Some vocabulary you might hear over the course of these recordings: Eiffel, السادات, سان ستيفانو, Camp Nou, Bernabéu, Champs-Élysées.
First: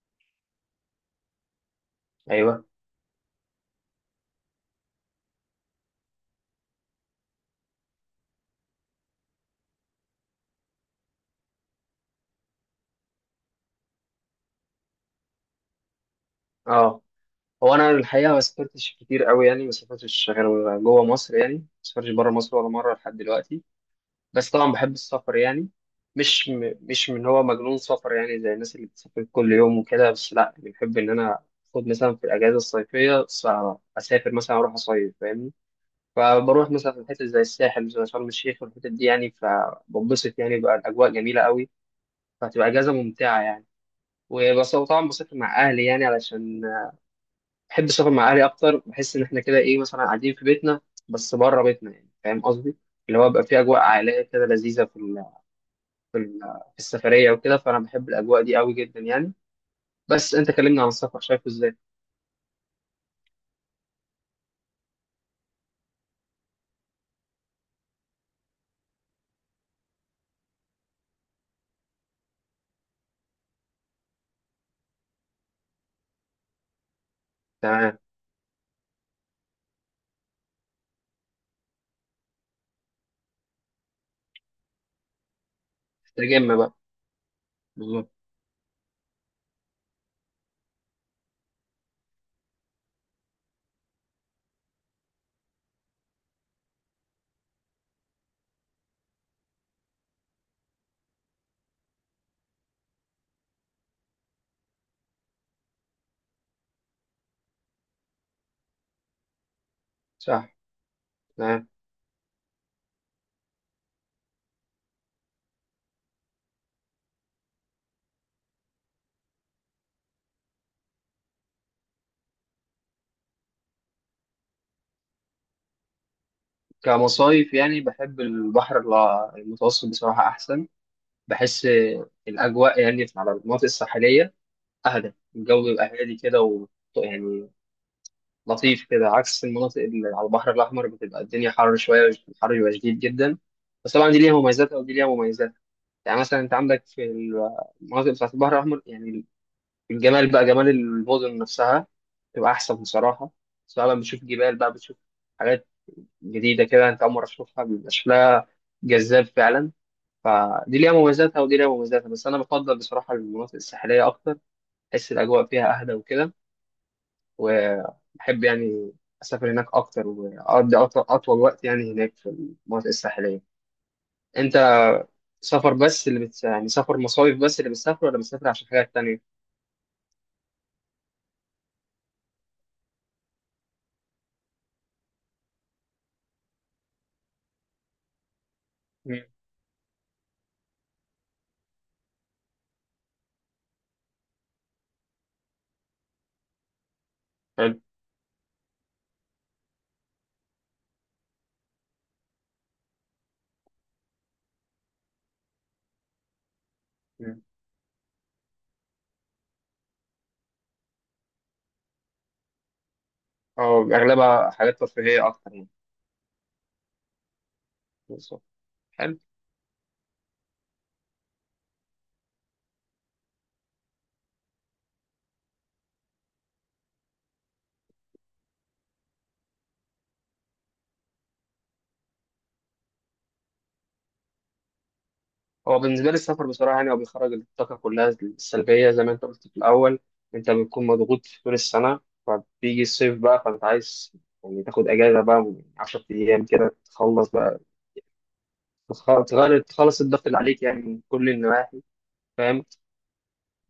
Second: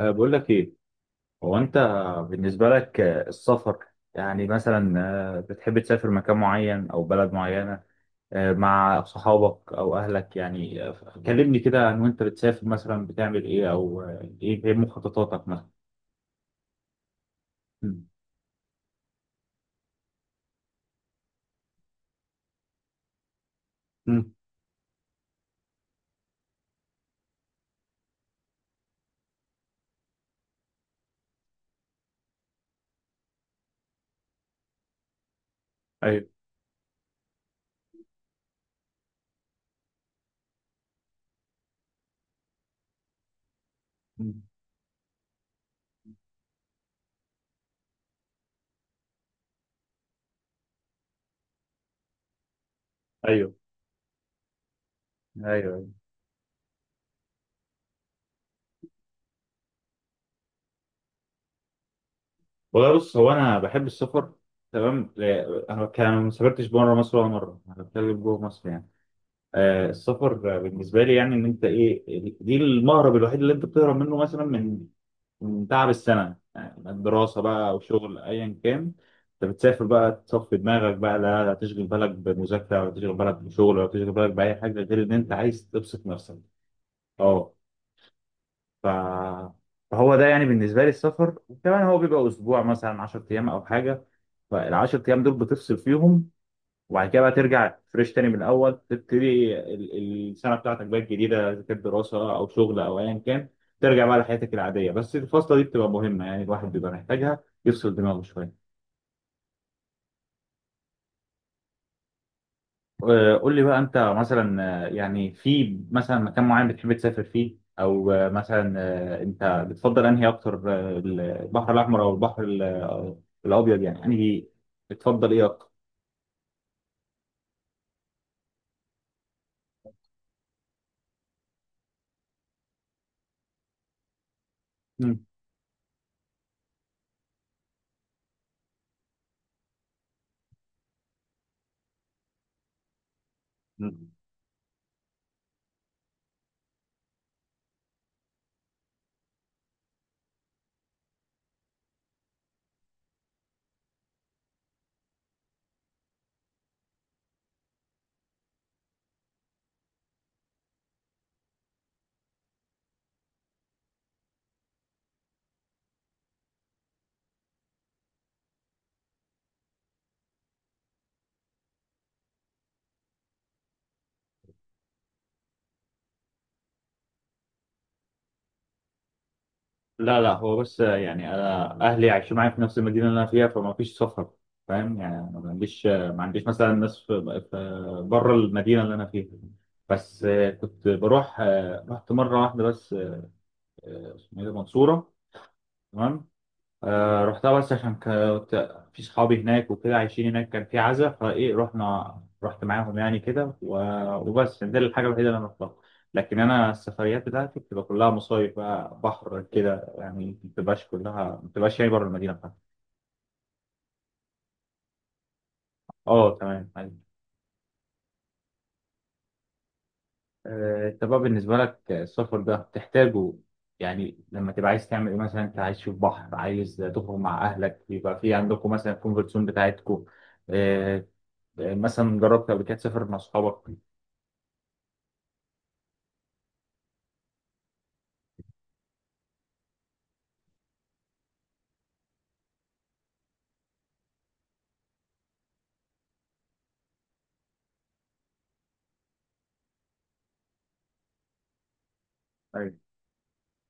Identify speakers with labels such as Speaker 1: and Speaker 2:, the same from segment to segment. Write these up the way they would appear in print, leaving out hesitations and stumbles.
Speaker 1: أه، بقول لك ايه، هو انت
Speaker 2: ايوه.
Speaker 1: بالنسبه لك السفر، يعني مثلا بتحب تسافر مكان معين او بلد معينه مع صحابك او اهلك؟ يعني كلمني كده عن وانت بتسافر مثلا بتعمل ايه، او إيه مخططاتك مثلا.
Speaker 2: اه هو انا
Speaker 1: مم.
Speaker 2: الحقيقه ما سافرتش كتير قوي، يعني ما سافرتش غير جوه مصر، يعني ما سافرتش بره مصر ولا مره لحد دلوقتي.
Speaker 1: مم.
Speaker 2: بس طبعا بحب السفر يعني. مش مش من هو مجنون سفر يعني زي الناس اللي بتسافر كل يوم وكده، بس لا، يعني بحب ان انا اخد مثلا في الاجازه الصيفيه اسافر مثلا اروح اصيف فاهمني.
Speaker 1: ايوه.
Speaker 2: فبروح مثلا في حتت زي الساحل زي شرم الشيخ والحتت دي يعني فبنبسط يعني بقى، الاجواء جميله قوي، فهتبقى اجازه ممتعه يعني.
Speaker 1: مم.
Speaker 2: وبس طبعا بسافر مع اهلي يعني، علشان بحب السفر مع اهلي اكتر، بحس ان احنا كده ايه مثلا قاعدين في بيتنا بس بره بيتنا، يعني فاهم قصدي، اللي هو بقى
Speaker 1: ايوه.
Speaker 2: في اجواء عائليه كده لذيذه في
Speaker 1: ايوه.
Speaker 2: في ال- في السفريه وكده، فانا بحب الاجواء دي قوي جدا يعني. بس انت كلمني عن السفر، شايفه ازاي؟
Speaker 1: والله بص، هو انا بحب السفر. تمام، لا، انا كان ما سافرتش بره مصر ولا مره، انا بتكلم جوه مصر يعني. السفر بالنسبة لي يعني إن أنت إيه، دي المهرب الوحيد اللي أنت بتهرب منه مثلا من تعب السنة، يعني الدراسة بقى أو
Speaker 2: تمام.
Speaker 1: شغل أيا كان. أنت بتسافر بقى تصفي دماغك بقى، لا لا تشغل بالك بمذاكرة ولا تشغل بالك بشغل ولا تشغل بالك بأي حاجة غير إن أنت عايز تبسط نفسك.
Speaker 2: تجمع بقى.
Speaker 1: أه
Speaker 2: بالظبط.
Speaker 1: ف... فهو ده يعني بالنسبة لي السفر، وكمان هو بيبقى أسبوع مثلا 10 أيام أو حاجة، فالعشر أيام دول بتفصل فيهم، وبعد كده بقى ترجع فريش تاني من الاول، تبتدي السنه بتاعتك بقى الجديده، اذا كانت دراسه او شغل او ايا كان، ترجع بقى لحياتك العاديه، بس الفاصله دي بتبقى مهمه، يعني الواحد بيبقى محتاجها يفصل دماغه شويه.
Speaker 2: صح. تمام.
Speaker 1: قول لي بقى انت مثلا، يعني في مثلا مكان معين بتحب تسافر فيه، او مثلا انت بتفضل انهي اكتر، البحر الاحمر او البحر الابيض، يعني انهي بتفضل ايه اكتر؟
Speaker 2: كمصايف يعني بحب البحر المتوسط بصراحه احسن، بحس الاجواء يعني على المناطق الساحليه اهدى، الجو بيبقى هادي كده و، يعني لطيف كده، عكس المناطق اللي على البحر الأحمر بتبقى الدنيا حر شوية، الحر بيبقى شديد جدا. بس طبعا
Speaker 1: مم.
Speaker 2: دي ليها مميزاتها ودي ليها مميزات، يعني مثلا أنت عندك في المناطق بتاعت البحر الأحمر يعني الجمال بقى، جمال المدن نفسها بتبقى أحسن بصراحة، سواء بقى بتشوف جبال بقى بتشوف حاجات جديدة كده، أنت أول مرة تشوفها بيبقى شكلها جذاب فعلا، فدي ليها مميزاتها ودي ليها مميزاتها، بس أنا بفضل بصراحة المناطق الساحلية أكتر، بحس الأجواء فيها أهدى وكده، وأحب يعني أسافر هناك أكتر، وأقضي أطول وقت يعني هناك في المناطق الساحلية. أنت سفر بس اللي يعني سفر مصايف بس اللي بتسافر، ولا بتسافر عشان حاجات تانية؟
Speaker 1: لا لا، هو بس يعني انا اهلي عايشين معايا في نفس المدينه اللي انا فيها، فما فيش سفر، فاهم يعني، أنا ما عنديش مثلا ناس في بره المدينه اللي انا
Speaker 2: مم.
Speaker 1: فيها. بس كنت بروح، رحت مره واحده بس، اسمه ايه ده، منصوره. تمام. رحتها بس
Speaker 2: حلو.
Speaker 1: عشان كنت في صحابي هناك وكده عايشين هناك، كان في عزا فايه، رحنا رحت معاهم يعني كده وبس، دي الحاجة الوحيدة اللي انا رحتها. لكن انا السفريات
Speaker 2: مم.
Speaker 1: بتاعتي بتبقى كلها مصايف بقى، بحر كده يعني، ما بتبقاش كلها، ما بتبقاش يعني بره المدينة بتاعتي.
Speaker 2: أو أغلبها حاجات ترفيهية أكتر يعني.
Speaker 1: اه تمام، أيوة.
Speaker 2: بالظبط. حلو.
Speaker 1: انت بقى بالنسبة لك السفر ده بتحتاجه، يعني لما تبقى عايز تعمل ايه مثلا، انت عايز تشوف بحر، عايز تخرج مع اهلك، بيبقى في عندكم مثلا الكونفرت زون بتاعتكم، آه، يعني مثلا جربت قبل كده تسافر مع اصحابك؟
Speaker 2: هو بالنسبة لي السفر بصراحة يعني هو بيخرج الطاقة كلها السلبية، زي ما أنت قلت في الأول، أنت بتكون مضغوط طول السنة، فبيجي الصيف بقى فأنت عايز يعني تاخد أجازة بقى من 10 أيام كده، تخلص بقى، تخ- تخلص الضغط اللي عليك يعني من كل النواحي، فاهم.
Speaker 1: ايوه.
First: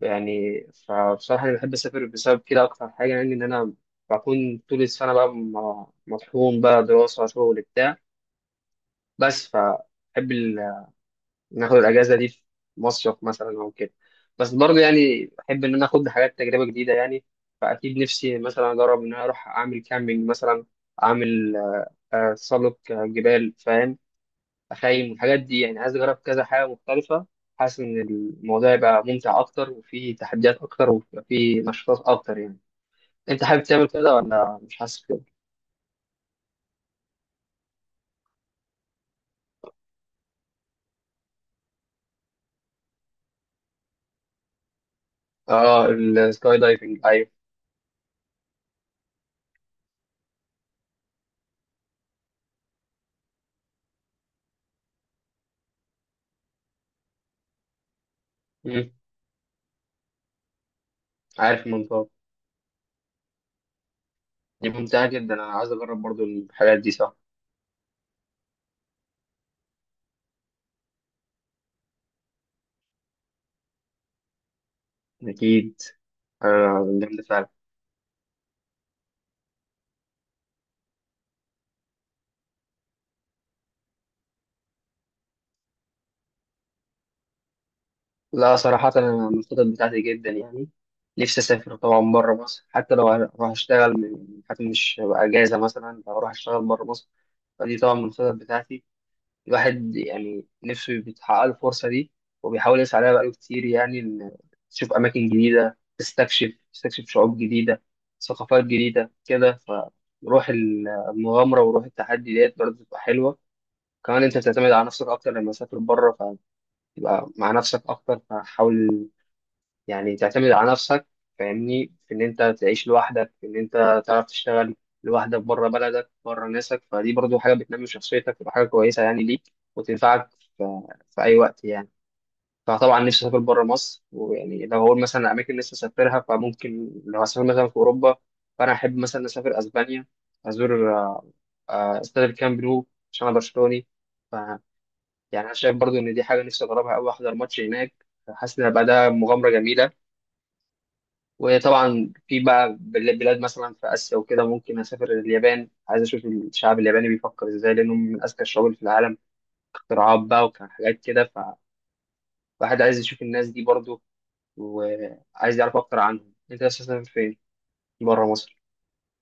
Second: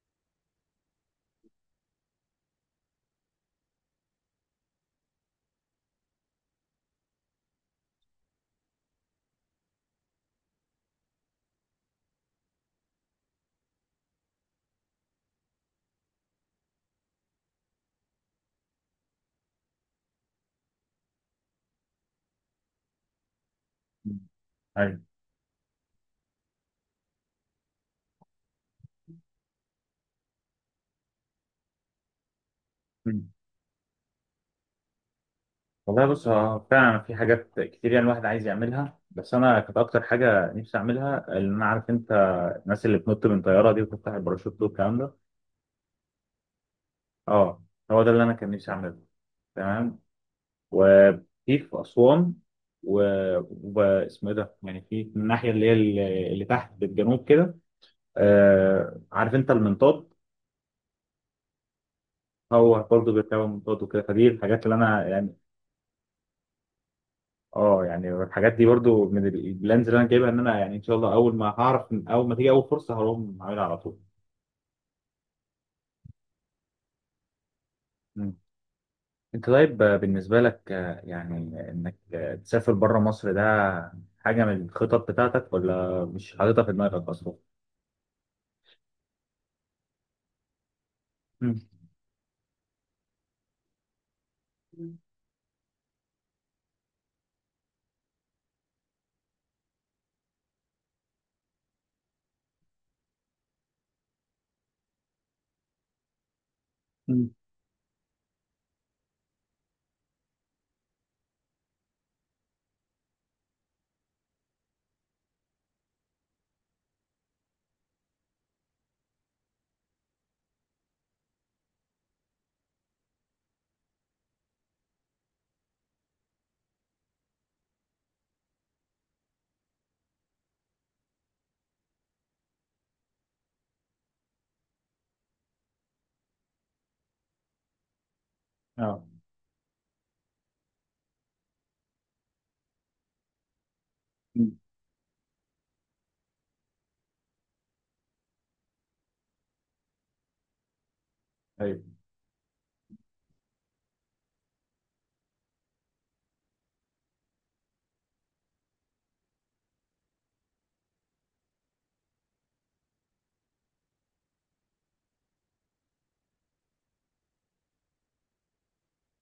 Speaker 2: يعني فبصراحة أنا بحب أسافر بسبب كده أكتر حاجة، يعني إن أنا بكون طول السنة بقى مطحون بقى، دراسة شغل بتاع، بس فبحب ناخد الأجازة دي في مصيف مثلا أو كده. بس برضه يعني أحب إن أنا آخد حاجات تجربة جديدة يعني، فأكيد نفسي مثلا أجرب إن أنا أروح أعمل كامبينج مثلا، أعمل تسلق جبال، فاهم،
Speaker 1: ايوه.
Speaker 2: اخيم والحاجات دي يعني، عايز اجرب كذا حاجه مختلفه، حاسس ان الموضوع يبقى ممتع اكتر وفيه تحديات اكتر ويبقى فيه نشاطات اكتر يعني.
Speaker 1: مم.
Speaker 2: انت حابب تعمل كده، ولا مش حاسس كده؟
Speaker 1: والله بص، هو فعلا في حاجات كتير يعني الواحد عايز يعملها، بس انا كانت اكتر حاجه نفسي اعملها، اللي انا عارف انت الناس اللي بتنط من طياره دي وتفتح الباراشوت والكلام ده.
Speaker 2: اه، السكاي دايفنج، ايوه.
Speaker 1: اه، هو ده اللي انا كان نفسي اعمله. تمام. وفي في اسوان و... واسمه ايه ده، يعني في من الناحيه اللي هي اللي تحت بالجنوب كده،
Speaker 2: مم.
Speaker 1: عارف انت المنطاد،
Speaker 2: عارف المنطقه.
Speaker 1: هو برضه بيركبوا منطاد وكده، فدي الحاجات
Speaker 2: دي
Speaker 1: اللي
Speaker 2: ممتعه
Speaker 1: انا
Speaker 2: جدا،
Speaker 1: يعني.
Speaker 2: انا عايز اجرب برضو الحاجات دي، صح،
Speaker 1: اه، يعني الحاجات دي برضو من البلانز اللي انا جايبها، ان انا يعني ان شاء الله اول ما هعرف اول ما تيجي اول فرصه هقوم عاملها على طول.
Speaker 2: اكيد. آه جامده فعلا.
Speaker 1: مم. انت طيب، بالنسبه لك يعني انك تسافر بره مصر ده، حاجه من الخطط بتاعتك ولا مش حاططها في دماغك اصلا؟
Speaker 2: لا، صراحه انا من الخطط بتاعتي جدا يعني، نفسي
Speaker 1: مم.
Speaker 2: اسافر طبعا بره مصر، حتى لو هروح اشتغل حتى مش هبقى اجازه، مثلا لو اروح اشتغل بره مصر، فدي طبعا من الخطط بتاعتي. الواحد يعني نفسه بيتحقق له الفرصة دي، وبيحاول يسعى لها بقاله كتير، يعني إن تشوف أماكن جديدة، تستكشف
Speaker 1: مم.
Speaker 2: شعوب جديدة، ثقافات جديدة كده، فروح المغامرة وروح التحدي ديت برضه بتبقى حلوة. كمان أنت بتعتمد على نفسك أكتر لما تسافر بره، فتبقى مع نفسك أكتر، فحاول يعني تعتمد على نفسك، فاهمني، في ان انت تعيش لوحدك، في ان انت تعرف تشتغل لوحدك بره بلدك بره ناسك، فدي برضو حاجه بتنمي شخصيتك، وتبقى حاجه كويسه يعني ليك، وتنفعك في, في اي وقت يعني. فطبعا نفسي اسافر بره مصر، ويعني لو هقول مثلا اماكن نفسي اسافرها، فممكن لو هسافر مثلا في اوروبا فانا احب
Speaker 1: اه.
Speaker 2: مثلا اسافر اسبانيا، ازور استاد الكامب نو، عشان انا برشلوني. ف
Speaker 1: مم.
Speaker 2: يعني انا شايف برضو ان دي حاجه نفسي اجربها قوي، احضر ماتش هناك، حاسس ان هيبقى ده مغامره جميله.
Speaker 1: طيب.
Speaker 2: وطبعا في بقى بلاد مثلا في آسيا وكده، ممكن أسافر اليابان، عايز أشوف الشعب الياباني بيفكر إزاي، لأنهم من أذكى الشعوب اللي في العالم، اختراعات بقى وحاجات كده، فالواحد عايز يشوف الناس دي برضو، وعايز يعرف أكتر عنهم. أنت عايز تسافر فين؟ بره مصر.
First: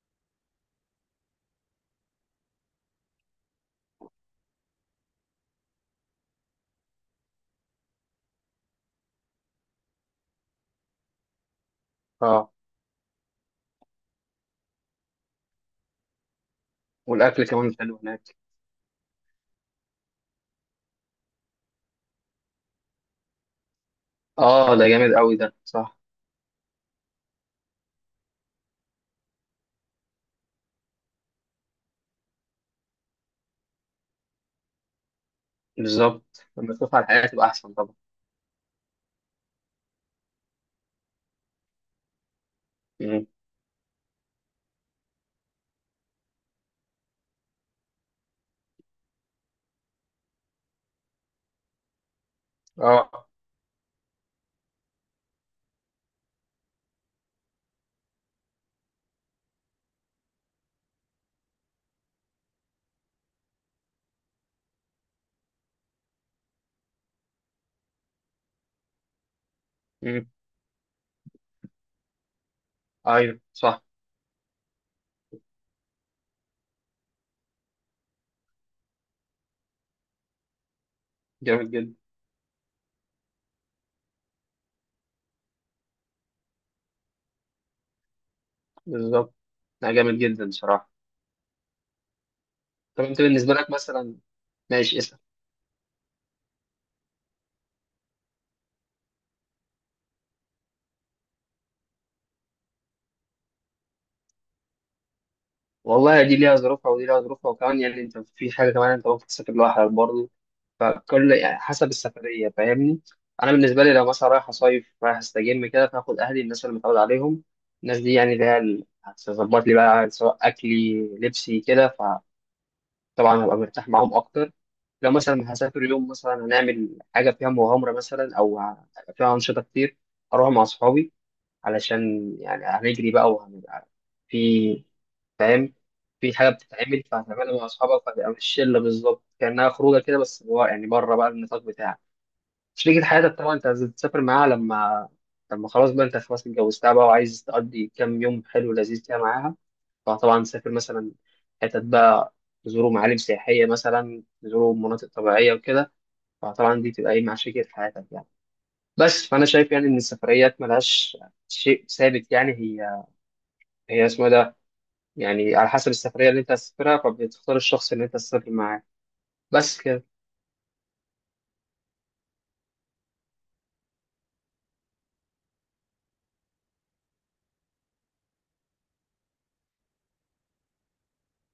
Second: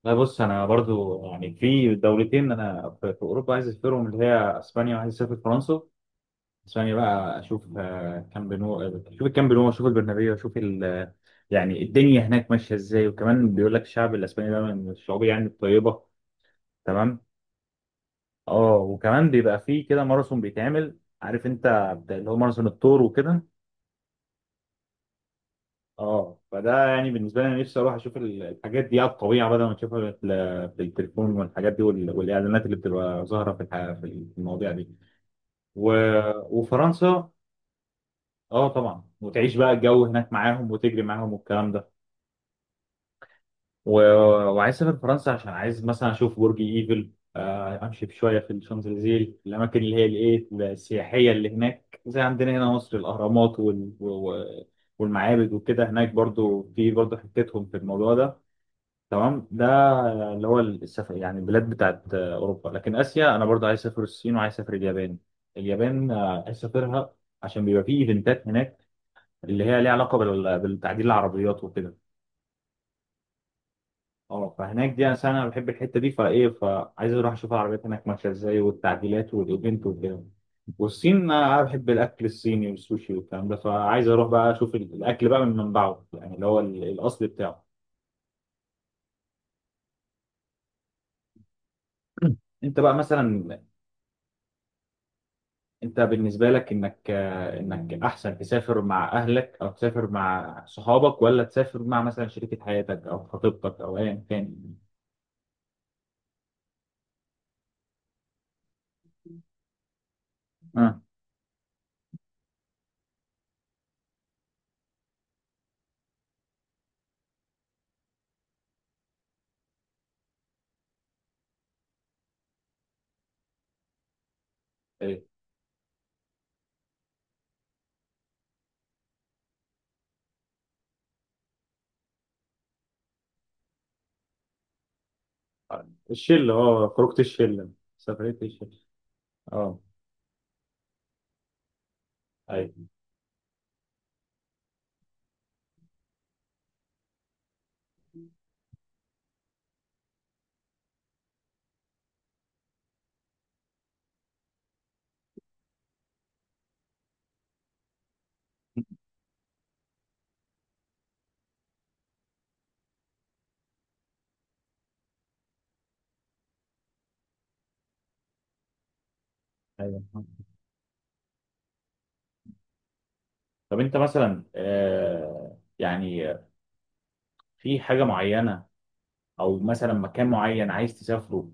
Speaker 1: لا بص، انا برضو يعني في دولتين انا في اوروبا عايز اسافرهم، اللي هي اسبانيا وعايز اسافر فرنسا ثانية بقى، أشوف كامب نو، أشوف الكامب نو، أشوف البرنابيو، أشوف يعني الدنيا
Speaker 2: أه.
Speaker 1: هناك ماشية إزاي، وكمان بيقول لك الشعب الأسباني ده من الشعوب يعني الطيبة. تمام.
Speaker 2: والأكل كمان حلو هناك.
Speaker 1: أه، وكمان بيبقى فيه كده ماراثون بيتعمل، عارف أنت اللي هو ماراثون الثور وكده.
Speaker 2: أه ده جامد أوي، ده صح.
Speaker 1: أه، فده يعني بالنسبة لي أنا نفسي أروح أشوف الحاجات دي على الطبيعة، بدل ما تشوفها في في التليفون والحاجات دي والإعلانات اللي بتبقى ظاهرة في في المواضيع دي. و...
Speaker 2: بالظبط، لما تشوف على الحياة
Speaker 1: وفرنسا،
Speaker 2: تبقى أحسن طبعا.
Speaker 1: أه طبعا، وتعيش بقى الجو هناك معاهم وتجري معاهم والكلام ده.
Speaker 2: مم.
Speaker 1: و... وعايز اسافر فرنسا عشان عايز مثلا اشوف برج ايفل، امشي شويه في الشانزليزيه، الاماكن اللي هي الايه السياحيه اللي هناك زي عندنا هنا مصر
Speaker 2: أه.
Speaker 1: الاهرامات والمعابد وكده، هناك برضو في برضو حتتهم في الموضوع ده. تمام ده اللي هو السفر، يعني البلاد بتاعت اوروبا، لكن اسيا انا برضو عايز اسافر الصين وعايز اسافر اليابان، اليابان عايز اسافرها عشان بيبقى فيه ايفنتات هناك، اللي هي ليها علاقه
Speaker 2: مم.
Speaker 1: بالتعديل العربيات وكده.
Speaker 2: أيوه صح.
Speaker 1: اه، فهناك دي انا بحب الحته دي فايه، فعايز اروح اشوف العربيات هناك ماشيه ازاي والتعديلات والايفنت والجو. والصين انا
Speaker 2: جامد
Speaker 1: بحب
Speaker 2: جدا.
Speaker 1: الاكل الصيني والسوشي والكلام ده، فعايز اروح بقى اشوف الاكل بقى من منبعه، يعني اللي هو الاصل بتاعه.
Speaker 2: بالظبط. لا جامد جدا بصراحة.
Speaker 1: انت بقى
Speaker 2: طب أنت بالنسبة
Speaker 1: مثلا،
Speaker 2: لك مثلا، ماشي اسأل.
Speaker 1: انت بالنسبه لك انك احسن تسافر مع اهلك او تسافر مع صحابك ولا تسافر مع مثلا شريكه حياتك او خطيبتك او ايا كان؟
Speaker 2: والله دي ليها ظروفها ودي ليها ظروفها، وكمان يعني انت في حاجه كمان، انت ممكن تسافر لوحدك برضه،
Speaker 1: آه.
Speaker 2: فكل يعني حسب السفريه، فاهمني. انا بالنسبه لي لو مثلا رايح اصيف، رايح استجم كده، فاخد اهلي الناس اللي متعود عليهم، الناس دي يعني اللي هي اللي هتظبط لي بقى، سواء اكلي لبسي كده، فطبعا هبقى مرتاح معاهم اكتر. لو
Speaker 1: ايه
Speaker 2: مثلا هسافر يوم مثلا هنعمل حاجه فيها مغامره مثلا، او فيها انشطه كتير، اروح مع اصحابي، علشان يعني هنجري بقى وهنبقى في، فاهم، في حاجه
Speaker 1: الشله، اه
Speaker 2: بتتعمل
Speaker 1: خروجه
Speaker 2: فهتعملها مع
Speaker 1: الشله،
Speaker 2: اصحابك، فهتبقى
Speaker 1: سفريه
Speaker 2: مش
Speaker 1: الشله.
Speaker 2: شله بالظبط، كانها
Speaker 1: اه.
Speaker 2: خروجه كده، بس جوا يعني، بره بقى النطاق بتاعك.
Speaker 1: ايوه.
Speaker 2: شريكة حياتك طبعا انت عايز تسافر معاها لما خلاص بقى انت خلاص اتجوزتها بقى، وعايز تقضي كام يوم حلو لذيذ كده معاها، فطبعا تسافر مثلا حتت بقى، تزوروا معالم سياحيه مثلا، تزوروا مناطق طبيعيه وكده، فطبعا دي تبقى ايه مع شريكة حياتك يعني. بس فانا شايف يعني ان السفريات ملهاش شيء ثابت يعني، هي اسمها ده، يعني على حسب السفرية اللي أنت هتسافرها فبتختار الشخص اللي أنت هتسافر معاه، بس
Speaker 1: ايوه.
Speaker 2: كده.
Speaker 1: طب انت مثلا يعني في حاجه معينه او مثلا مكان معين عايز تسافره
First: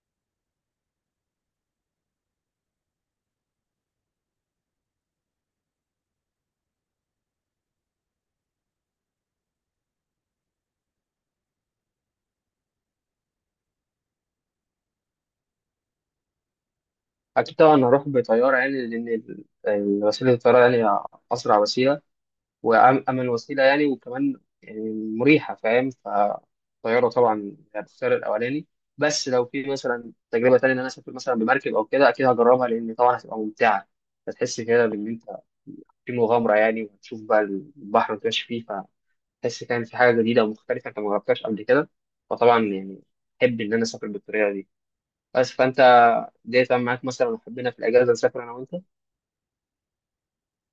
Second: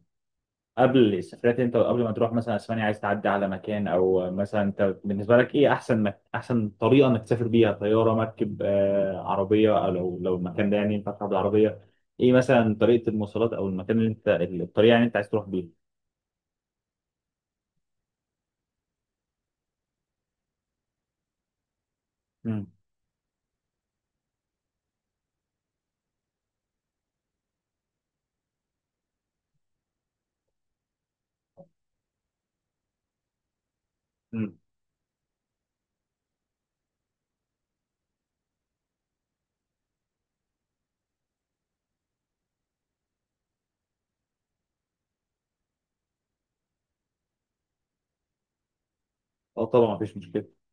Speaker 1: قبل السفرات، انت قبل ما تروح مثلا اسبانيا عايز تعدي على مكان، او مثلا انت بالنسبه لك ايه احسن احسن طريقه انك تسافر بيها، طياره، مركب، عربيه، او لو المكان ده يعني ينفع تروح بالعربيه، ايه مثلا طريقه المواصلات او المكان اللي انت الطريقه اللي انت عايز تروح بيها؟
Speaker 2: أكيد طبعا هروح بطيارة، يعني لأن وسيلة الطيارة يعني أسرع وسيلة،
Speaker 1: امم.
Speaker 2: وأمن وسيلة يعني، وكمان يعني مريحة، فاهم، فالطيارة طبعا هختار الأولاني. بس لو في مثلا تجربة تانية إن أنا أسافر مثلا بمركب أو كده، أكيد هجربها، لأن طبعا هتبقى ممتعة،
Speaker 1: امم.
Speaker 2: هتحس كده بإن أنت في مغامرة يعني، وهتشوف بقى البحر وتمشي فيه، تحس، فاهم، في حاجة جديدة ومختلفة أنت ما جربتهاش قبل كده، فطبعا يعني أحب إن أنا أسافر بالطريقة دي. بس فأنت ديت معاك مثلا، حبينا في الأجازة نسافر أنا وأنت
Speaker 1: اه طبعا مفيش مشكله.